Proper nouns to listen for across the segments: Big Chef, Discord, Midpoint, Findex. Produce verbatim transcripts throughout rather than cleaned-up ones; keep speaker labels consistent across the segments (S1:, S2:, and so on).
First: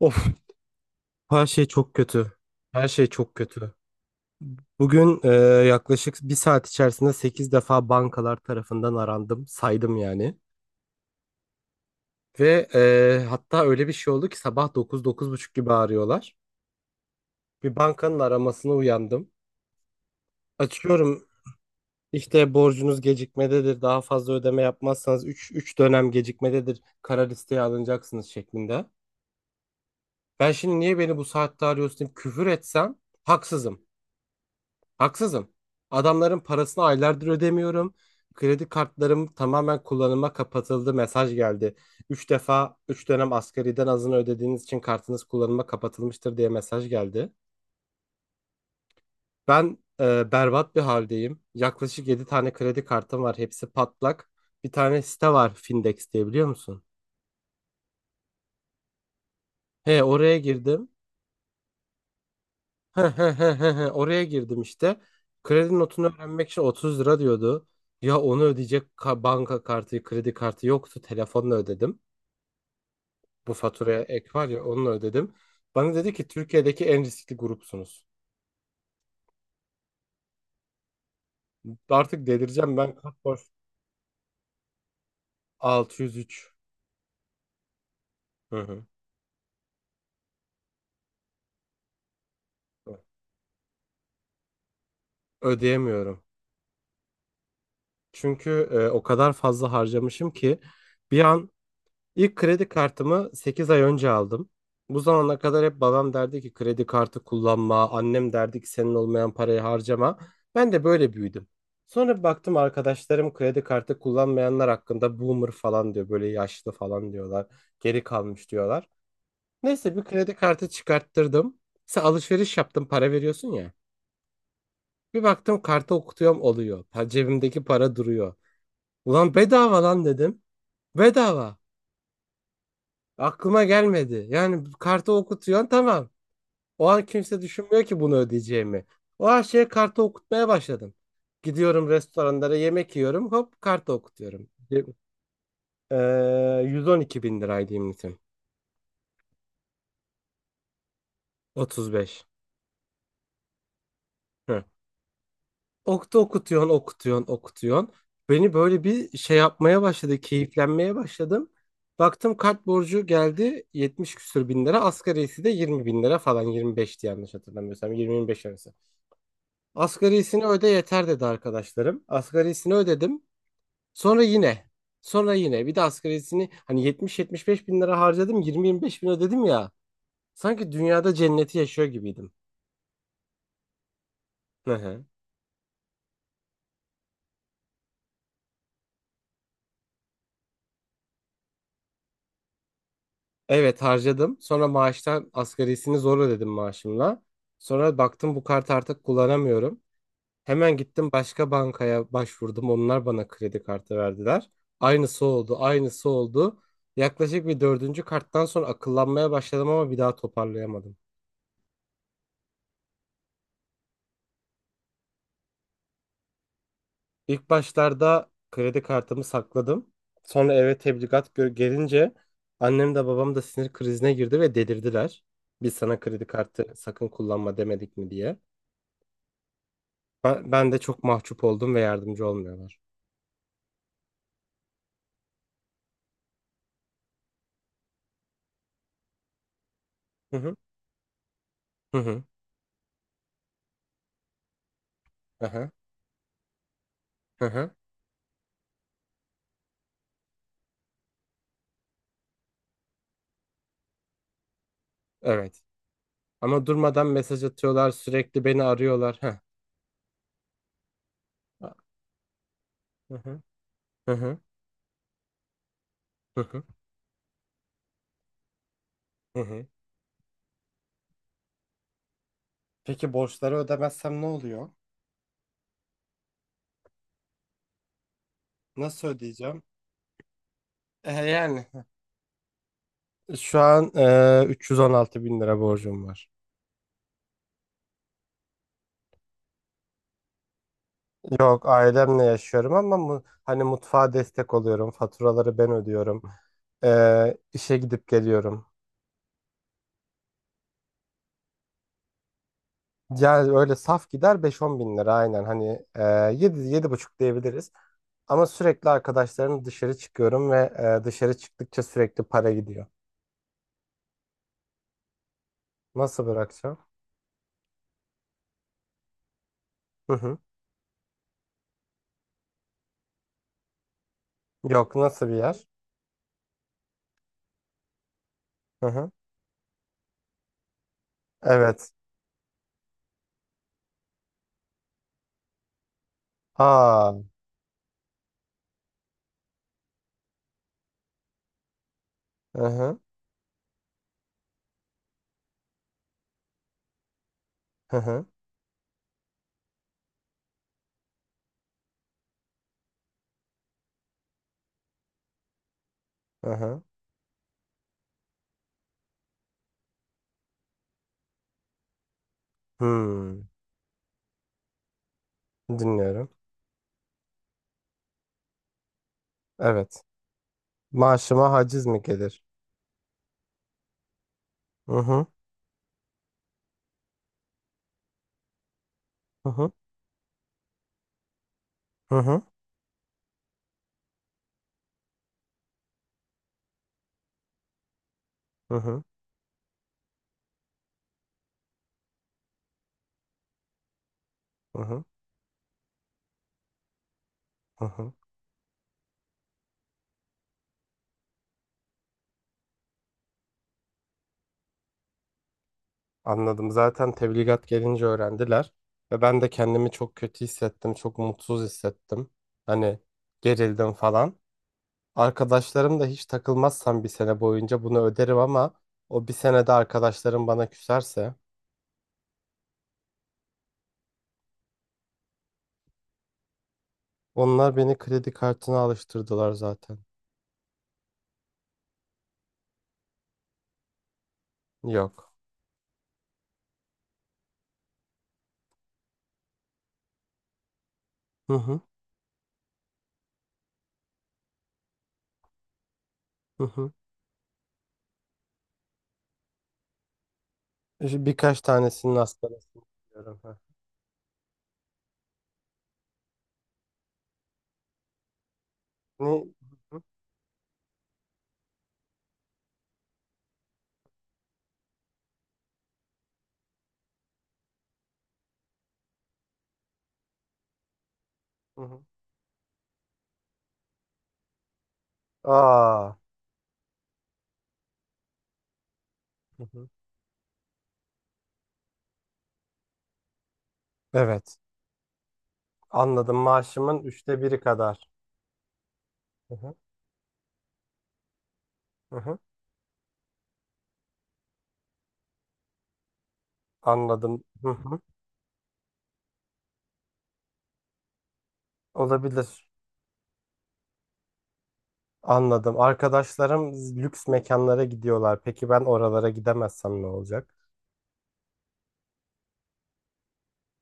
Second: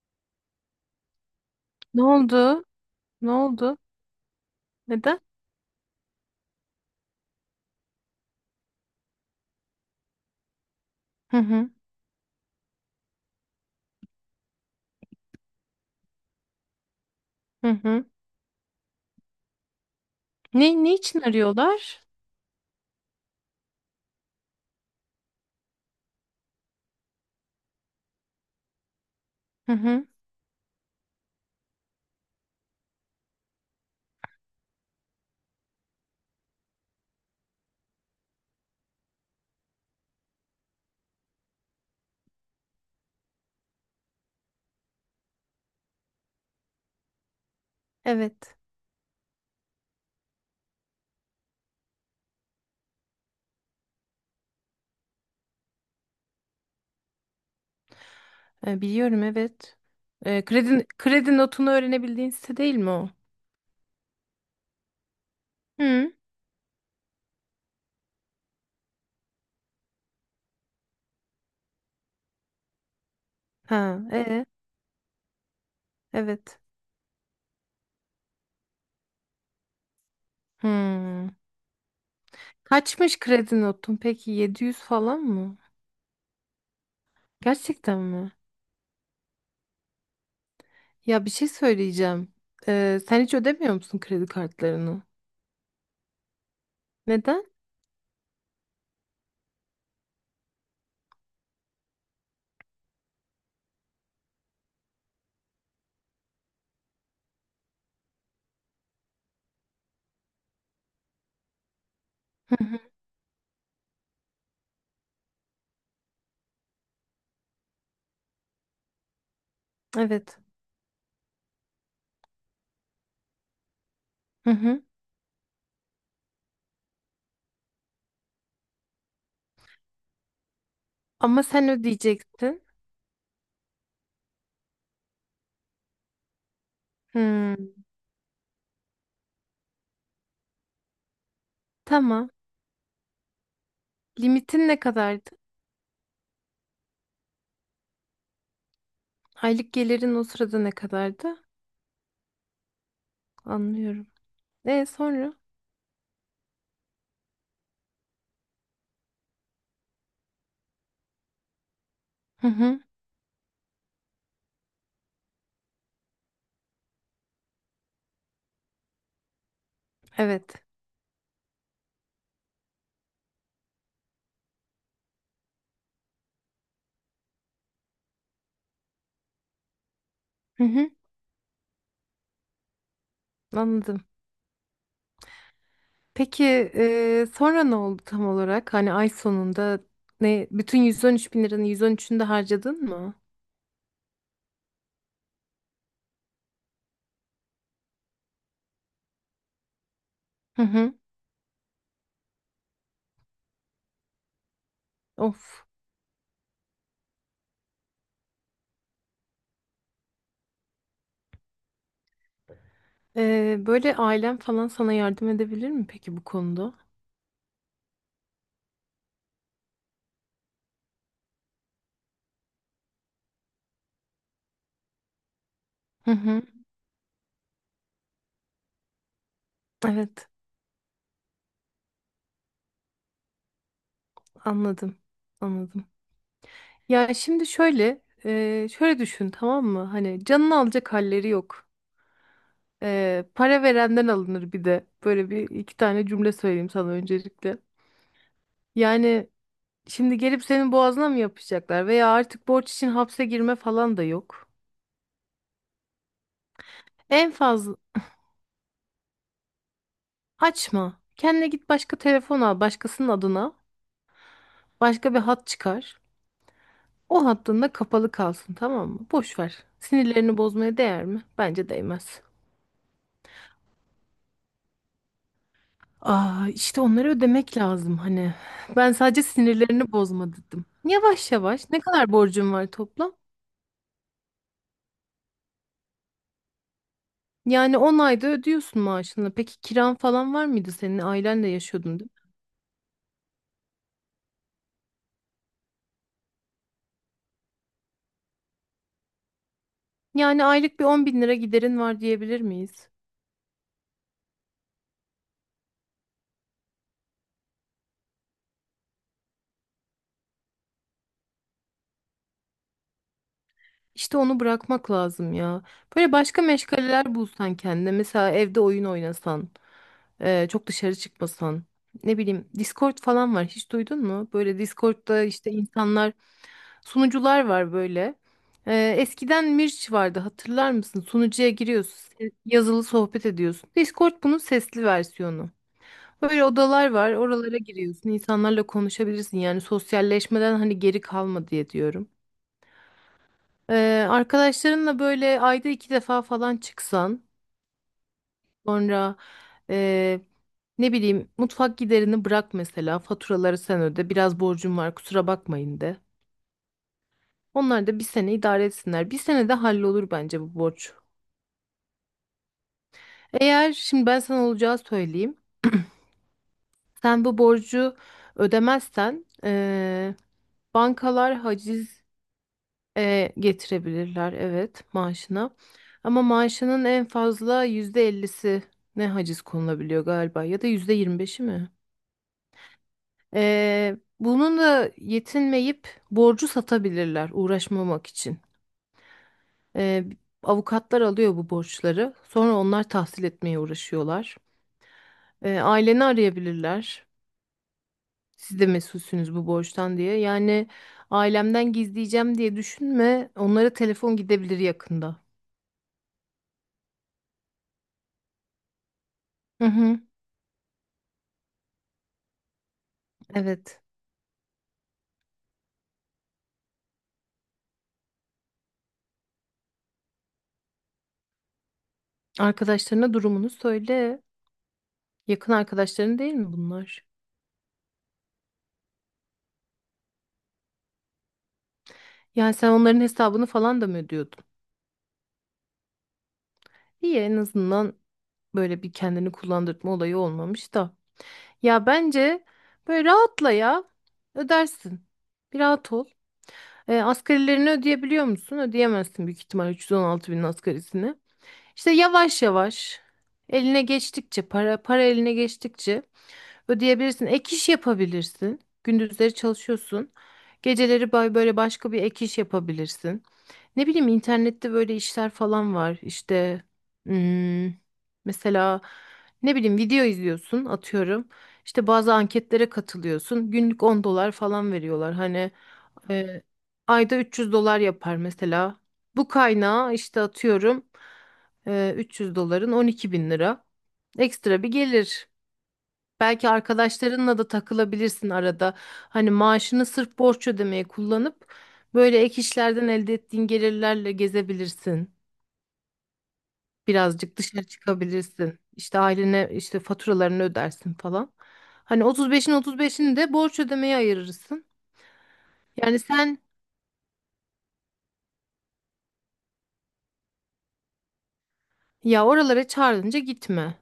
S1: Of, her şey çok
S2: Ne
S1: kötü.
S2: oldu?
S1: Her şey
S2: Ne
S1: çok kötü.
S2: oldu?
S1: Bugün
S2: Neden?
S1: e, yaklaşık bir saat içerisinde sekiz defa bankalar tarafından arandım. Saydım yani.
S2: Hı hı.
S1: Ve e, hatta öyle bir şey oldu ki sabah dokuz dokuz buçuk gibi arıyorlar.
S2: Hı
S1: Bir
S2: hı.
S1: bankanın aramasına uyandım.
S2: Ne, ne için
S1: Açıyorum,
S2: arıyorlar?
S1: işte borcunuz gecikmededir. Daha fazla ödeme yapmazsanız üç üç dönem gecikmededir. Kara listeye alınacaksınız şeklinde.
S2: Hı hı.
S1: Ben şimdi niye beni bu saatte arıyorsun deyip küfür etsem haksızım. Haksızım. Adamların parasını aylardır ödemiyorum. Kredi kartlarım tamamen kullanıma kapatıldı. Mesaj geldi. Üç defa üç dönem asgariden azını ödediğiniz için kartınız kullanıma kapatılmıştır diye mesaj geldi.
S2: Evet.
S1: Ben e, berbat bir haldeyim. Yaklaşık yedi tane kredi kartım var. Hepsi patlak. Bir tane site var, Findex diye, biliyor musun?
S2: E, biliyorum evet.
S1: He, oraya
S2: E, kredi,
S1: girdim.
S2: kredi notunu öğrenebildiğin site değil mi
S1: He
S2: o?
S1: he he he he. Oraya girdim işte. Kredi notunu
S2: Hı.
S1: öğrenmek için otuz lira diyordu. Ya onu ödeyecek ka- banka kartı, kredi kartı yoktu. Telefonla ödedim. Bu faturaya
S2: Ha,
S1: ek
S2: e,
S1: var ya, onunla ödedim. Bana dedi ki
S2: evet.
S1: Türkiye'deki en riskli grupsunuz.
S2: Hı.
S1: Artık delireceğim ben, kat
S2: Kaçmış
S1: borç.
S2: kredi notun peki? Yedi yüz falan mı?
S1: altı yüz üç.
S2: Gerçekten mi?
S1: Hı hı.
S2: Ya bir şey söyleyeceğim. E, sen hiç ödemiyor musun kredi kartlarını?
S1: Ödeyemiyorum.
S2: Neden?
S1: Çünkü e, o kadar fazla harcamışım ki bir an. İlk kredi kartımı sekiz ay önce aldım. Bu zamana kadar hep babam derdi ki kredi kartı kullanma, annem derdi ki senin olmayan parayı harcama. Ben de böyle büyüdüm. Sonra bir
S2: Hı
S1: baktım
S2: hı.
S1: arkadaşlarım kredi kartı kullanmayanlar hakkında boomer falan diyor, böyle yaşlı falan diyorlar, geri kalmış diyorlar. Neyse bir kredi
S2: Evet.
S1: kartı çıkarttırdım. Mesela alışveriş yaptım, para veriyorsun ya.
S2: Hı hı.
S1: Bir baktım kartı okutuyorum oluyor. Pa- Cebimdeki para duruyor. Ulan bedava lan dedim.
S2: Ama
S1: Bedava.
S2: sen ödeyecektin.
S1: Aklıma gelmedi. Yani kartı okutuyorsun, tamam. O an kimse
S2: Hı.
S1: düşünmüyor ki bunu ödeyeceğimi. O an şey kartı okutmaya başladım. Gidiyorum
S2: Tamam.
S1: restoranlara, yemek yiyorum. Hop kartı okutuyorum.
S2: Limitin ne kadardı?
S1: Ee, yüz on iki bin liraydı limitim.
S2: Aylık gelirin o sırada ne kadardı?
S1: otuz beş.
S2: Anlıyorum.
S1: Hı.
S2: E sonra?
S1: Oktu okutuyorsun okutuyorsun okutuyorsun. Beni böyle bir şey yapmaya başladı. Keyiflenmeye başladım. Baktım
S2: Hı
S1: kart
S2: hı.
S1: borcu geldi yetmiş küsür bin lira. Asgarisi de yirmi bin lira falan, yirmi beşti yanlış hatırlamıyorsam. yirmi ile yirmi beş arası.
S2: Evet.
S1: Asgarisini öde yeter dedi arkadaşlarım. Asgarisini ödedim. Sonra yine. Sonra yine. Bir de asgarisini, hani yetmiş yetmiş beş bin lira harcadım. yirmi yirmi beş bin ödedim ya.
S2: Hı
S1: Sanki
S2: hı.
S1: dünyada cenneti yaşıyor gibiydim.
S2: Anladım.
S1: Hı hı.
S2: Peki e, sonra ne oldu tam olarak? Hani ay sonunda ne? Bütün yüz on üç bin liranın yüz on üçünü de harcadın mı?
S1: Evet, harcadım. Sonra maaştan asgarisini zor ödedim maaşımla. Sonra baktım bu kartı artık kullanamıyorum.
S2: Hı
S1: Hemen
S2: hı.
S1: gittim başka bankaya başvurdum. Onlar bana kredi kartı verdiler. Aynısı oldu,
S2: Of.
S1: aynısı oldu. Yaklaşık bir dördüncü karttan sonra akıllanmaya başladım ama bir daha toparlayamadım.
S2: E, böyle ailen falan sana yardım edebilir mi peki bu konuda?
S1: İlk başlarda kredi kartımı sakladım. Sonra eve tebligat gö- gelince annem de babam da sinir krizine girdi ve delirdiler. Biz sana
S2: Hı
S1: kredi
S2: hı.
S1: kartı sakın kullanma demedik mi diye.
S2: Evet.
S1: Ben, ben de çok mahcup oldum ve yardımcı olmuyorlar.
S2: Anladım. Anladım. Ya şimdi şöyle, e, şöyle düşün tamam mı? Hani
S1: Hı hı.
S2: canını alacak halleri yok.
S1: Hı hı.
S2: Ee, para verenden alınır bir de. Böyle bir
S1: Aha.
S2: iki tane cümle söyleyeyim sana
S1: Hı
S2: öncelikle.
S1: hı.
S2: Yani şimdi gelip senin boğazına mı yapışacaklar veya artık borç için hapse girme falan da yok.
S1: Evet. Ama durmadan
S2: En
S1: mesaj
S2: fazla
S1: atıyorlar, sürekli beni arıyorlar. Heh.
S2: açma. Kendine git başka telefon al başkasının
S1: Hı hı.
S2: adına.
S1: Hı hı.
S2: Başka bir hat çıkar.
S1: Hı hı.
S2: O hattın da kapalı kalsın tamam mı? Boş
S1: Hı
S2: ver.
S1: hı.
S2: Sinirlerini bozmaya değer mi? Bence değmez.
S1: Peki borçları ödemezsem ne oluyor?
S2: Aa, işte onları ödemek lazım hani. Ben
S1: Nasıl
S2: sadece
S1: ödeyeceğim?
S2: sinirlerini bozma dedim.
S1: E
S2: Yavaş
S1: yani.
S2: yavaş ne kadar borcum var toplam?
S1: Şu an e, üç yüz on altı bin lira borcum var.
S2: Yani on ayda ödüyorsun maaşını. Peki kiran falan var mıydı senin? Ailenle
S1: Yok,
S2: yaşıyordun değil mi?
S1: ailemle yaşıyorum ama mu- hani mutfağa destek oluyorum. Faturaları ben ödüyorum. E, işe gidip geliyorum.
S2: Yani aylık bir on bin lira giderin var diyebilir miyiz?
S1: Yani öyle saf gider beş on bin lira aynen. Hani e, yedi, buçuk diyebiliriz. Ama sürekli arkadaşlarım dışarı çıkıyorum ve e, dışarı çıktıkça sürekli para gidiyor.
S2: İşte onu bırakmak lazım ya. Böyle
S1: Nasıl
S2: başka
S1: bırakacağım?
S2: meşgaleler bulsan kendine. Mesela evde oyun oynasan,
S1: Hı hı.
S2: e, çok dışarı çıkmasan. Ne bileyim, Discord falan var. Hiç duydun mu? Böyle
S1: Yok,
S2: Discord'da
S1: nasıl bir
S2: işte
S1: yer?
S2: insanlar, sunucular var böyle.
S1: Hı
S2: E,
S1: hı.
S2: eskiden Mirç vardı hatırlar mısın? Sunucuya
S1: Evet.
S2: giriyorsun, yazılı sohbet ediyorsun. Discord bunun sesli versiyonu. Böyle odalar
S1: Aa.
S2: var. Oralara giriyorsun. İnsanlarla konuşabilirsin. Yani sosyalleşmeden hani geri kalma diye diyorum.
S1: Hı hı.
S2: Ee, arkadaşlarınla böyle ayda iki defa falan çıksan
S1: Hı hı.
S2: sonra ee, ne bileyim mutfak giderini bırak mesela faturaları sen öde biraz borcum var kusura bakmayın de.
S1: Hı hı.
S2: Onlar da bir sene idare etsinler. Bir senede hallolur bence bu borç.
S1: Hmm.
S2: Eğer şimdi ben sana olacağı söyleyeyim.
S1: Dinliyorum.
S2: Sen bu borcu ödemezsen
S1: Evet.
S2: ee, bankalar
S1: Maaşıma haciz mi
S2: haciz.
S1: gelir?
S2: E, getirebilirler evet
S1: Hı hı.
S2: maaşına. Ama maaşının en fazla yüzde ellisi ne haciz
S1: Hı hı.
S2: konulabiliyor galiba ya da yüzde yirmi beşi mi?
S1: Hı hı.
S2: E, bunun da yetinmeyip borcu satabilirler uğraşmamak için.
S1: Hı hı.
S2: E, avukatlar alıyor bu borçları. Sonra onlar tahsil etmeye uğraşıyorlar.
S1: Hı hı.
S2: E, aileni arayabilirler.
S1: Hı hı.
S2: Siz de mesulsünüz bu borçtan diye. Yani ailemden gizleyeceğim diye düşünme. Onlara telefon gidebilir yakında.
S1: Anladım. Zaten tebligat gelince öğrendiler ve ben de
S2: Hı
S1: kendimi
S2: hı,
S1: çok kötü hissettim, çok mutsuz hissettim. Hani
S2: evet.
S1: gerildim falan. Arkadaşlarım da hiç takılmazsam bir sene boyunca bunu öderim ama o bir senede arkadaşlarım bana küserse
S2: Arkadaşlarına durumunu söyle. Yakın arkadaşların değil mi bunlar?
S1: onlar beni kredi kartına alıştırdılar zaten.
S2: Yani sen onların hesabını falan da mı ödüyordun?
S1: Yok.
S2: İyi en azından böyle bir kendini kullandırma olayı olmamış da.
S1: Hı hı.
S2: Ya bence böyle rahatla ya. Ödersin. Bir rahat ol.
S1: Hı hı.
S2: E, asgarilerini ödeyebiliyor musun? Ödeyemezsin büyük ihtimal üç yüz on altı binin asgarisini.
S1: İşte birkaç
S2: İşte
S1: tanesinin
S2: yavaş
S1: astarasını
S2: yavaş
S1: biliyorum. Hı.
S2: eline geçtikçe para para eline geçtikçe ödeyebilirsin. Ek iş yapabilirsin.
S1: Ne?
S2: Gündüzleri
S1: Hı hı.
S2: çalışıyorsun. Geceleri bay- böyle başka bir ek iş yapabilirsin. Ne bileyim internette böyle işler falan var. İşte hmm, mesela ne bileyim video izliyorsun atıyorum.
S1: Hı
S2: İşte
S1: hı.
S2: bazı anketlere katılıyorsun. Günlük on dolar falan veriyorlar. Hani
S1: Aa.
S2: e, ayda üç yüz dolar yapar mesela. Bu
S1: Hı hı.
S2: kaynağı işte atıyorum e, üç yüz doların on iki bin lira.
S1: Evet.
S2: Ekstra bir gelir.
S1: Anladım.
S2: Belki
S1: Maaşımın
S2: arkadaşlarınla
S1: üçte
S2: da
S1: biri kadar.
S2: takılabilirsin arada. Hani
S1: Hı hı.
S2: maaşını sırf borç ödemeye kullanıp
S1: Hı
S2: böyle
S1: hı.
S2: ek işlerden elde ettiğin gelirlerle gezebilirsin. Birazcık
S1: Anladım.
S2: dışarı
S1: Hı hı.
S2: çıkabilirsin. İşte ailene işte faturalarını ödersin falan. Hani otuz beşin
S1: Olabilir.
S2: otuz beşini de borç ödemeye ayırırsın.
S1: Anladım.
S2: Yani sen
S1: Arkadaşlarım lüks mekanlara gidiyorlar. Peki ben oralara gidemezsem ne olacak?
S2: ya oralara çağrılınca gitme.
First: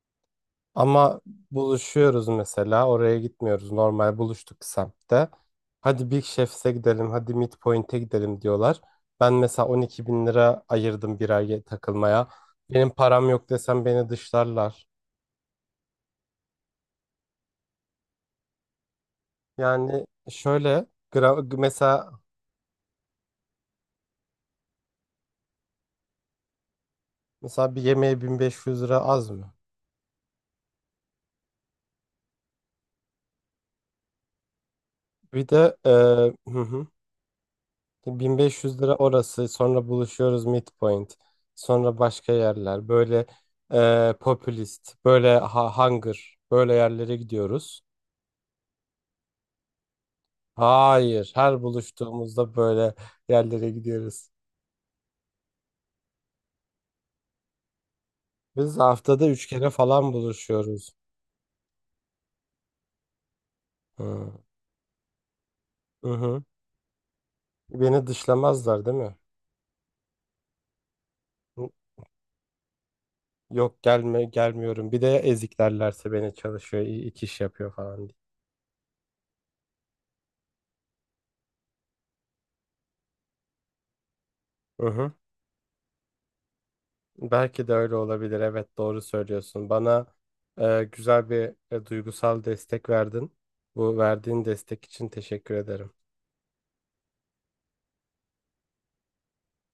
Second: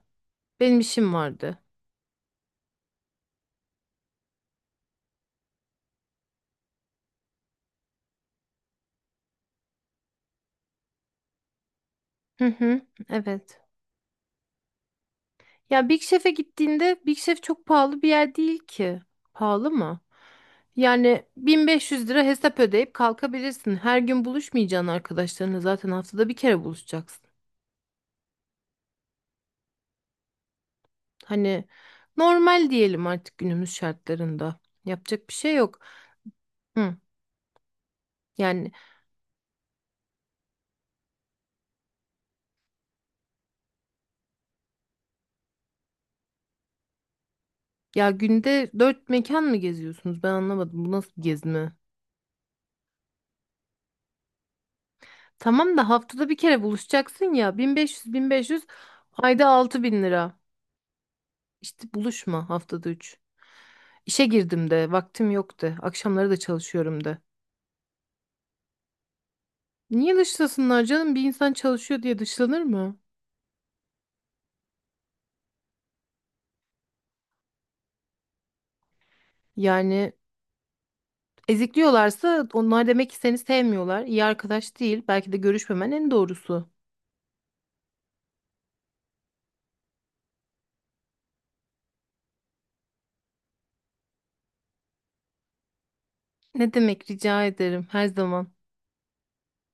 S2: Benim işim
S1: Ama
S2: vardı.
S1: buluşuyoruz mesela. Oraya gitmiyoruz. Normal buluştuk semtte. Hadi Big Chef's'e gidelim. Hadi Midpoint'e gidelim diyorlar. Ben mesela on iki bin lira ayırdım bir ay takılmaya.
S2: Hı hı,
S1: Benim param yok
S2: evet.
S1: desem beni dışlarlar.
S2: Ya Big Chef'e gittiğinde Big Chef çok pahalı bir yer değil ki. Pahalı mı?
S1: Yani şöyle,
S2: Yani
S1: gra-
S2: bin beş yüz
S1: mesela
S2: lira hesap ödeyip kalkabilirsin. Her gün buluşmayacaksın arkadaşlarınla zaten haftada bir kere buluşacaksın.
S1: mesela bir yemeğe bin beş yüz lira az mı?
S2: Hani normal diyelim artık günümüz şartlarında. Yapacak bir
S1: Bir
S2: şey
S1: de
S2: yok.
S1: e, hı hı,
S2: Hı. Yani
S1: bin beş yüz lira orası, sonra buluşuyoruz midpoint, sonra başka yerler, böyle e, popülist böyle ha- hunger böyle yerlere gidiyoruz.
S2: ya günde dört mekan mı geziyorsunuz? Ben anlamadım. Bu nasıl bir
S1: Hayır, her
S2: gezme?
S1: buluştuğumuzda böyle yerlere gidiyoruz.
S2: Tamam da haftada bir kere buluşacaksın ya. bin beş yüz bin beş yüz
S1: Biz haftada üç
S2: ayda
S1: kere
S2: altı bin
S1: falan
S2: lira.
S1: buluşuyoruz.
S2: İşte buluşma haftada üç. İşe
S1: Hı
S2: girdim de, vaktim yok de,
S1: hı.
S2: akşamları da
S1: Hı.
S2: çalışıyorum de.
S1: Beni dışlamazlar değil mi?
S2: Niye dışlasınlar canım? Bir insan çalışıyor diye dışlanır mı?
S1: Yok, gelme gelmiyorum. Bir de ezik derlerse beni, çalışıyor, i- iki iş yapıyor falan diye.
S2: Yani ezikliyorlarsa onlar demek ki seni sevmiyorlar. İyi arkadaş
S1: Hı
S2: değil.
S1: hı.
S2: Belki de görüşmemen en doğrusu.
S1: Belki de öyle olabilir. Evet, doğru söylüyorsun. Bana e, güzel bir e, duygusal destek verdin. Bu verdiğin destek için teşekkür ederim.
S2: Ne demek rica ederim her zaman.